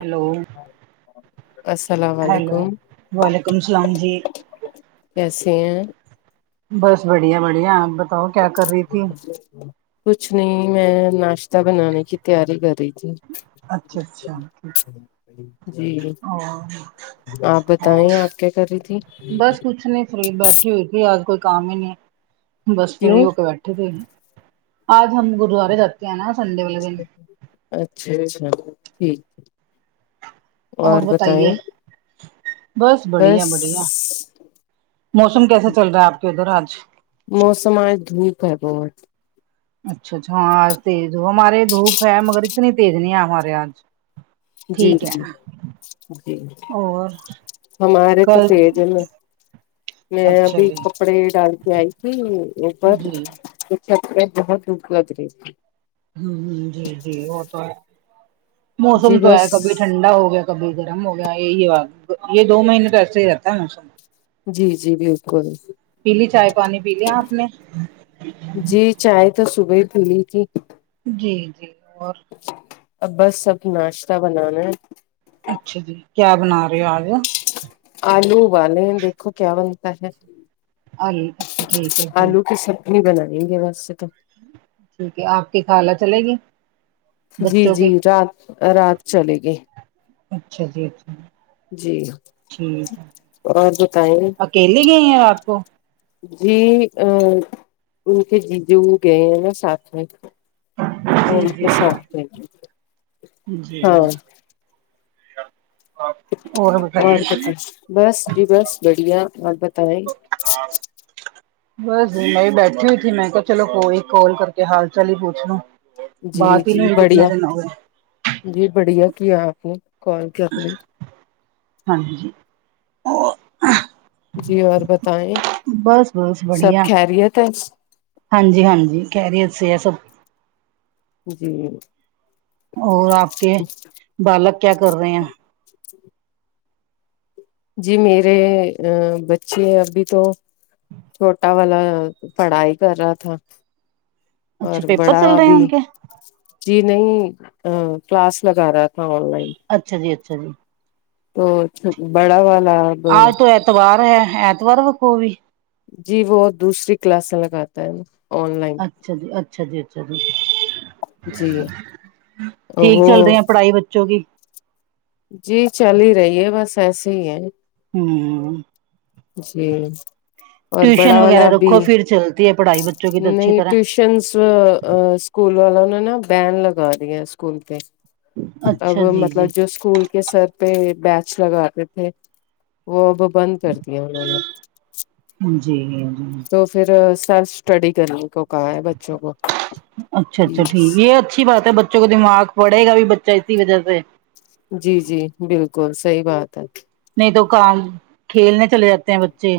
hello السلام hello علیکم وعلیکم السلام جی کیسے ہیں بس بڑھیا بڑھیا آپ بتاؤ کیا کر رہی تھی کچھ نہیں میں ناشتہ بنانے کی تیاری کر رہی تھی اچھا اچھا جی اور آپ بتائیں آپ کیا کر رہی تھی بس کچھ نہیں فری بیٹھی ہوئی تھی آج کوئی کام ہی نہیں بس کیوں فری ہو کے بیٹھی تھی آج ہم گرودوارے جاتے ہیں نا سنڈے والے دن اچھا اچھا ٹھیک ہے اور بتائیں بڑھیا بس بڑھیا موسم کیسے چل رہا ہے آپ کے ادھر آج موسم آج دھوپ ہے بہت اچھا اچھا ہاں آ تیز ہو ہمارے دھوپ ہے مگر اتنی تیز نہیں ہے ہمارے آج جی ٹھیک ہے جی جی اور ہمارے تو کل تیز ہے نا میں اچھا ابھی جی کپڑے ڈال کے آئی تھی اوپر جی شکریت بہت البد رہی تھی [unintelligible] ہمم ہمم جی جی وہ تو ہے موسم جی تو بس ہے کبھی ٹھنڈا ہو گیا کبھی گرم ہو گیا یہی اب یہ دو مہینے تو ایسے ہی رہتا ہے موسم جی جی بالکل پی لی چائے پانی پی لیا آپ نے جی چائے تو صبح ہی پی لی تھی جی جی اور اب بس سب ناشتہ بنانا ہے اچھا جی کیا بنا رہے ہو آج آلو ابالے ہے دیکھو کیا بنتا ہے آلو اچھا ٹھیک ہے جی آلو کی سبزی بنانی ہے ویسے تو ٹھیک ہے آپ کی خالہ چلے گی جی بچوں جی کی رات رات چلے گی اچھا جی اچھا جی اور بتائیں اکیلی گئی ہیں رات کو جی ا ان کے جی جو بھی گئے ہیں نا ساتھ میں اور جی جی انکے ساتھ گئے تھے جی ہاں اور کیا بس جی بس بڑھیا اور بتائیں ہاں بس میں بیٹھی ہوئی تھی میں کہا چلو کوئی کال کر کے حال چال ہی پوچھنا جی بات ہی نہیں جی ہوئی کتنا بڑھیا دن ہو گے جی بڑھیا کیا آپ نے کال کیا آپ نے ہاں جی جی اور بتائیں بس بس سب بڑھیا خیریت ہے ہاں جی ہاں جی خیریت سے سب جی اور آپ کے بالک کیا کر رہے ہیں [inaudible] جی میرے ا بچے ابھی تو چھوٹا والا پڑھائی کر رہا تھا اور اچھا پیپر بڑا چل رہے ہیں بھی ان کے جی نہیں کلاس لگا رہا تھا آن لائن اچھا جی اچھا جی تو بڑا والا آج تو ایتوار ہے ایتوار وکھو بھی جی وہ دوسری کلاسیں لگاتا ہے آن لائن اچھا جی اچھا جی اچھا جی جی ٹھیک وہ چل رہ ہیں پڑھائی بچوں کی جی چل ہی رہی ہے بس ایسے ہی ہے ہوں جی اور ٹیوشن بڑا وغیرہ والا بھی رکھو پھر چلتی ہے پڑھائی بچوں کی تو اچھی نہیں طرح ٹیوشن س سکول والوں نے نہ بین لگا دیا سکول پہ اب اچھا جی جی مطلب جو اسکول کے سر پہ بیچ لگاتے تھے وہ اب بند کرتے یہ [unintelligible] جی جی تو پھر سیلف اسٹڈی کرنیک اچھا اچھا ٹھیک یہ اچھی بات ہے بچ بچوں کو دماغ پڑے گا بھی بچہ اسی وجہ سے جی جی بالکل صحیح بات ہے نہیں تو کام کھیلنے چلے جاتے ہیں بچے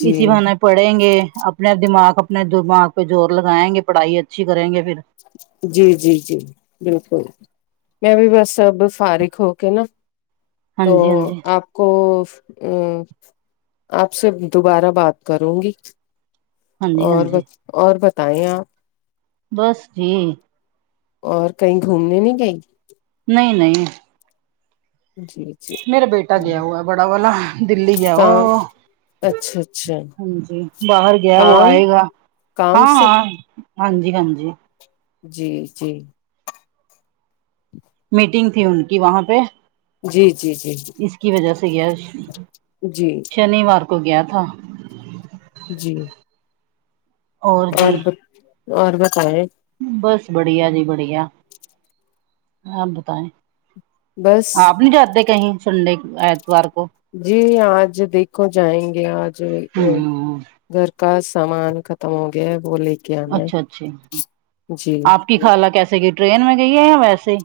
جی اسی بہانہ پڑھیں گے اپنے دماغ اپنے دماغ پہ زور لگائیں گے پڑھائی اچھی کریں گے پھر جی جی جی بالکل میں بھی بس اب فارغ ہو کے نا ہاں تو جی ہاں جی آپ کو ا آپ سے دوبارہ بات کروں گی ہاں جی ہاں اور جی ب اور بتائیں آپ بس جی اور کہیں گھومنے نہیں گئی نہیں نہیں جی جی میرا بیٹا گیا ہوا بڑا والا دلی گیا ہوا کام وہ اچھا اچھا ہاں جی باہر گیا وہ کام آئے گا کام ہاں سے ہاں ہاں جی ہاں جی جی جی میٹنگ تھی ان کی وہاں پہ جی جی جی اس کی وجہ سے گیا جی شنیوار کو گیا تھا جی اور ب اور بتائے بس بڑھیا جی بڑھیا آپ بتایں بس آپ نہیں جاتے کہیں سنڈنے ایتوار کو جی آج دیکھو جائیں گے آج ا ہوں گھر کا سامان ختم ہو گیا ہے وہ لے کے آنا اچھا ہے اچھا جی آپ کی خالہ کیسے گئی ٹرین میں گئی ہے یا ویسے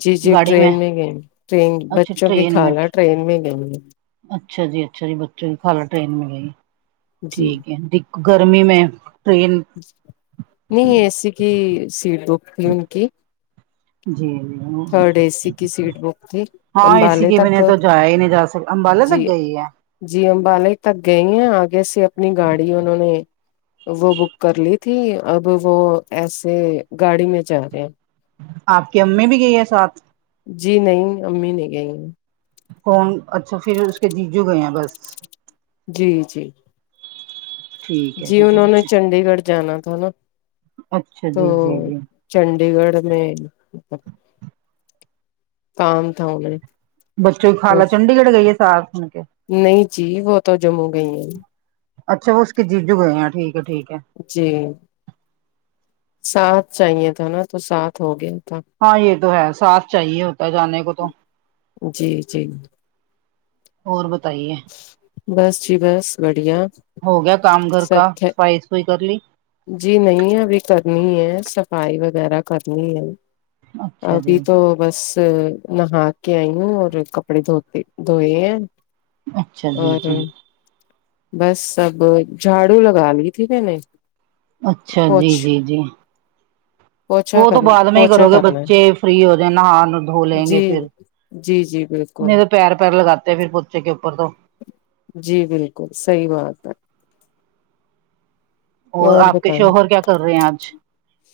جی جی ٹرین میں گئے ٹرین اچھا بچوں کی ٹرین میں خالہ ٹرین میں گئے اچھا جی اچھا جی بچوں کی خالہ ٹرین میں گئی جی ٹھیک ہے گرمی میں ٹرین نہیں اے سی کی سیٹ بک تھی ان کی جی تھرڈ اے سی کی سیٹ بک تھی ہاں اے سی امبالے کی تک وجہ تو جا ہی نہیں جا سک امبالا تک جی گئی ہے جی امبالہ ہی تک گئی ہیں آگے سے اپنی گاڑی انہوں نے وہ بک کر لی تھی اب وہ ایسے گاڑی میں جا رہے ہیں آپ کی امی بھی گئی ہے ساتھ جی نہیں امی نہیں گئی کون اچھا پھر اس کے جی جو گئے ہیں بس جی جی ٹھیک ہے جی انہوں نے ٹھیک چنڈی گڑھ جانا تھا نا ہے اچھا تو جی جی جی چنڈی گڑھ میں کام تھا انہیں بچوں کی تو خالہ چنڈی گڑھ گئی ہے سار سن کے نہیں جی وہ تو جموں گئی ہیں اچھا وہ اس کے جیجو گئے ہیں ٹھیک ہے ٹھیک ہے جی سات صحیح ہے تو نا سات ہو گئے ہاں یہ تو ہے ساتھ چاہیے ہوتا ہے جانے کو تو جی جی اور بتائیے بس جی بس بڑھیا ہو گیا کام گھر کا سب صفای سفائی کر لی جی نہیں ابھی کرنی ہے صفائی وغیرہ کرنی ہے اچھا ابھی جی تو بس نہا کے آئی ہوں اور کپڑے دھوتے دھوئے ہیں اچھا جی اور جی بس سب جھاڑو لگا لی تھی میں اچھا جی پوچھ جی جی پوچھا وہ تو کر بعد میں ہی پوچھا کرو گے کرنا بچے ہے فری ہو جائ نہ ہار دھو لیں جی گے پھر جی جی بالکل نہیں پیر پر لگاتے ہیں پھر بچے کے اوپر تو جی بالکل صحیح بات ہے اور آپ کے شوہر کیا کر رہے ہیں آج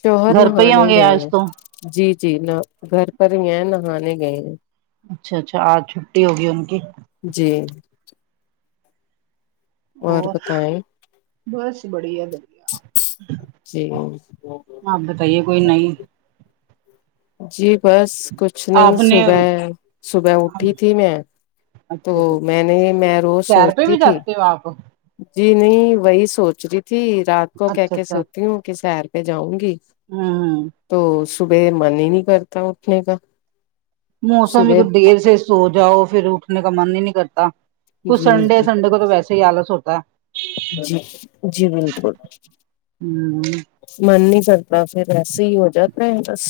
شوہر گھر پہ ہی ہوں نہانے گے گئے آج ہیں تو جی جی نہ گھر پر ہی ہیں نہانے گئے ہیں اچھا اچھا آج چھٹی ہوگی ان کی جی اور بس بڑھیا بڑھیا جی آپ بتائیے کوئی نہیں جی بس کچھ نہیں آپ صبح نے صبح اٹھی تھی میں تو اچھا جی میں نے میں روز سیر پہ سوچتی بھی تھی جاتے آپ جی نہیں وہی سوچ رہی تھی رات کو کہ اچھا کے اچھا سوتی ہوں کہ سیر پہ جاؤں گی ہوں تو صبح من ہی نہیں کرتا اٹھنے کا موسم بھی صبح کچھ دیر سے سو جاؤ پھر اٹھنے کا من ہی نہیں کرتا کچھ جی جی سنڈے سنڈے کو تو ویسے ہی آلس ہوتا ہے جی جی بالکل ہ من نہیں کرتا پھر ایسے ہی ہو جاتا ہے بس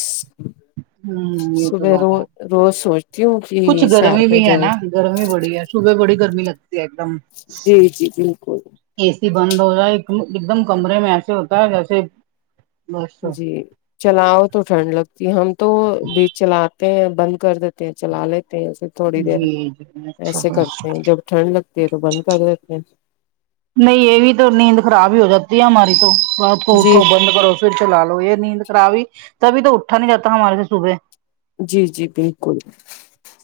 ہ یہ تو صبح بات رو ہے روز سوچتی ہوں کچھ کہ سیر گرمی پہ بھی ہے جاؤں نا گرمی بڑی ہے صبح بڑی گرمی لگتی ہے ایک دم جی جی بالکل اے سی بند ہو جائے ایک دم کمرے میں ایسے ہوتا ہے جیسے بس جی چلاؤ تو ٹھنڈ لگتی ہے ہم تو بیج چلاتے ہیں بند کر دیتے ہیں چلا لیتے ہیں اسے تھوڑی دیر جی جی اچھا ایسے جی کرتے ہیں جب ٹھنڈ لگتی ہے تو بند کر دیتے ہیں نہیں یہ بھی تو نیند خراب ہی ہو جاتی ہے ہماری تو رات کو جی اٹھو بند کرو س چلا لو یہ نیند خرابی تبھی تو اٹھا نہیں جاتا ہمارے صبح جی جی بالکل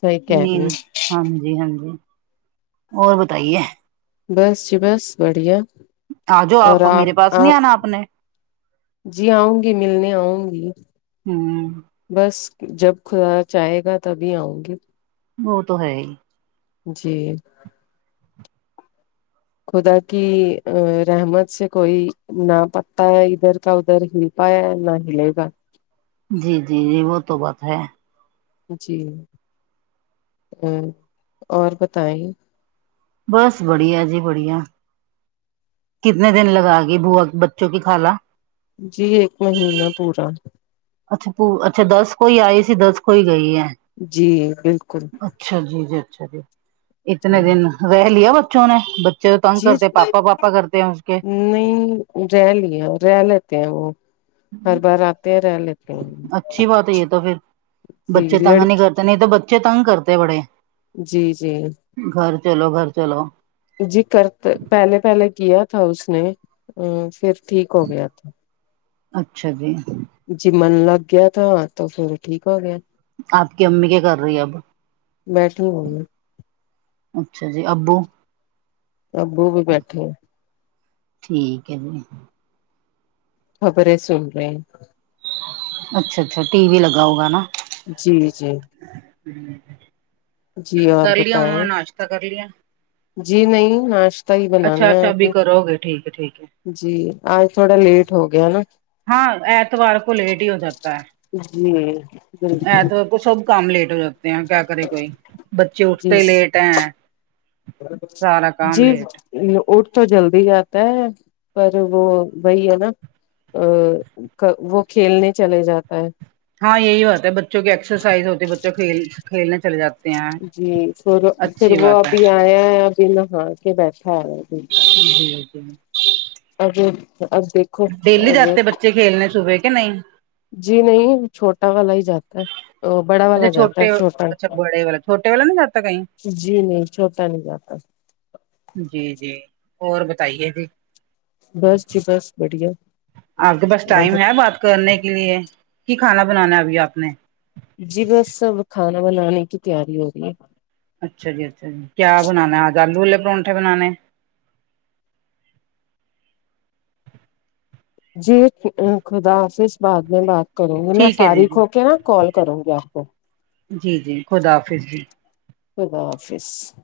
صحیح کہہ رہی نیند ہ ہاں جی ہاں جی اور بتائیے بس جی بس بڑھیا آ جو آپ میرے پاس نہیں آنا آپ نے جی آؤں گی ملنے آؤں گی ہوں بس جب خدا چاہے گا تبھی آؤں گی وہ تو ہے ہی جی خدا کی رحمت سے کوئی نا پتہ ہے ادھر کا ادھر ہی پایا ہے نا حلے گا جی جی جی وہ تو بات ہے جی اور بتائیں بس بڑھیا جی بڑھیا کتنے دن لگا گی بووا کی بچوں کی خالا جی ایک مہینہ پورا اچھا وہ اچھا دس کو ہی آئی ہے دس کو ہی گئی ہے جی بالکل اچھا جی جی اچھا جی اتنے جی دن رہ لیا بچوں نے جی تنگ کرتے پاپا پاپا کرتے ہونگے نہیں رہ لی رہ لیتے ہیں وہ ہر بار آتے ہیں رہ لیتے ہیں اچھی بات ہے یہ تو پھر بچے جی تنگ نہیں لڑکی کرتے نہیں تو بچے تنگ کرتے بڑے جی جی گھر چلو گھر چلو جی کر پہلے پہلے کیا تھا اس نے پھر ٹھیک ہو گیا تھا اچھا جی جیمن لگ گیا تھا تو پھر ٹھیک ہو گیا آپ کی امی کیا کر رہی اب بیٹھی ہوں میں، اچھا جی ابو سبو بھی بیٹے ہیں ٹھیک ہے جی خبریں سن رہے ہیں اچھا اچھا ٹی وی لگا ہوگا نا جی جی جی اور کر لیا انہوں نے بتائیں ناشتہ کر لیا جی نہیں ناشت تا ہی بنانا اچھا ہے اچھا آپ ابھی نے کرو گے ٹھیک ہے ٹھیک ہے جی آج تھوڑا لیٹ ہو گیا نا ہاں ایتوار کو لیٹ ہی ہو سکتا ہے جی بالکل ایتوار کو سب کام لیٹ ہو جاتے ہیں کیا کرے کوئی بچے جی اٹھتے لیٹ ہیں سارا کام جی لیٹ اٹ تو جلدی جاتا ہے پر وہ وہی ہے نا آ وہ کھیلنے چلے جاتا ہے ہاں یہی بات ہے بچوں کی ایکسرسائز ہوتی ہے بچوں کھیل کھیلنے چلے جاتے ہیں جی پھر پھر اچھی وہ بات ہے ابھی آیا ہے ابھی نہا کے بیٹھا ہے ابھی ہاں جی جی ابھی اب دیکھ ڈیلی جاتے ہے بچے کھیلنے صبح کہ نہیں جی نہیں چھوٹا والا ہی جاتا ہے بڑا اچھا والا جاتا ہے چھوٹے چھوٹا اچھا بڑے والا چھوٹے والا نہیں جاتا کہیں جی نہیں چھوٹا نہیں جاتا جی جی اور بتائیے جی بس جی بس بڑھیا آپ کے پاس ہاں ٹائم ہے بات کرنے کے لیے کی کھانا بنانا ہے ابھی آپ نے جی بس اب کھانا بنانے کی تیاری ہو رہی ہے اچھا جی اچھا جی کیا بنانا ہے آج آلو والے پرونٹھے بنانے ہیں جی خدا حافظ بعد میں بات کروں گی میں ٹھیک ہے جی فارغ جی ہو کے نا کال کروں گی آپ کو جی جی خدا حافظ جی خدا آفس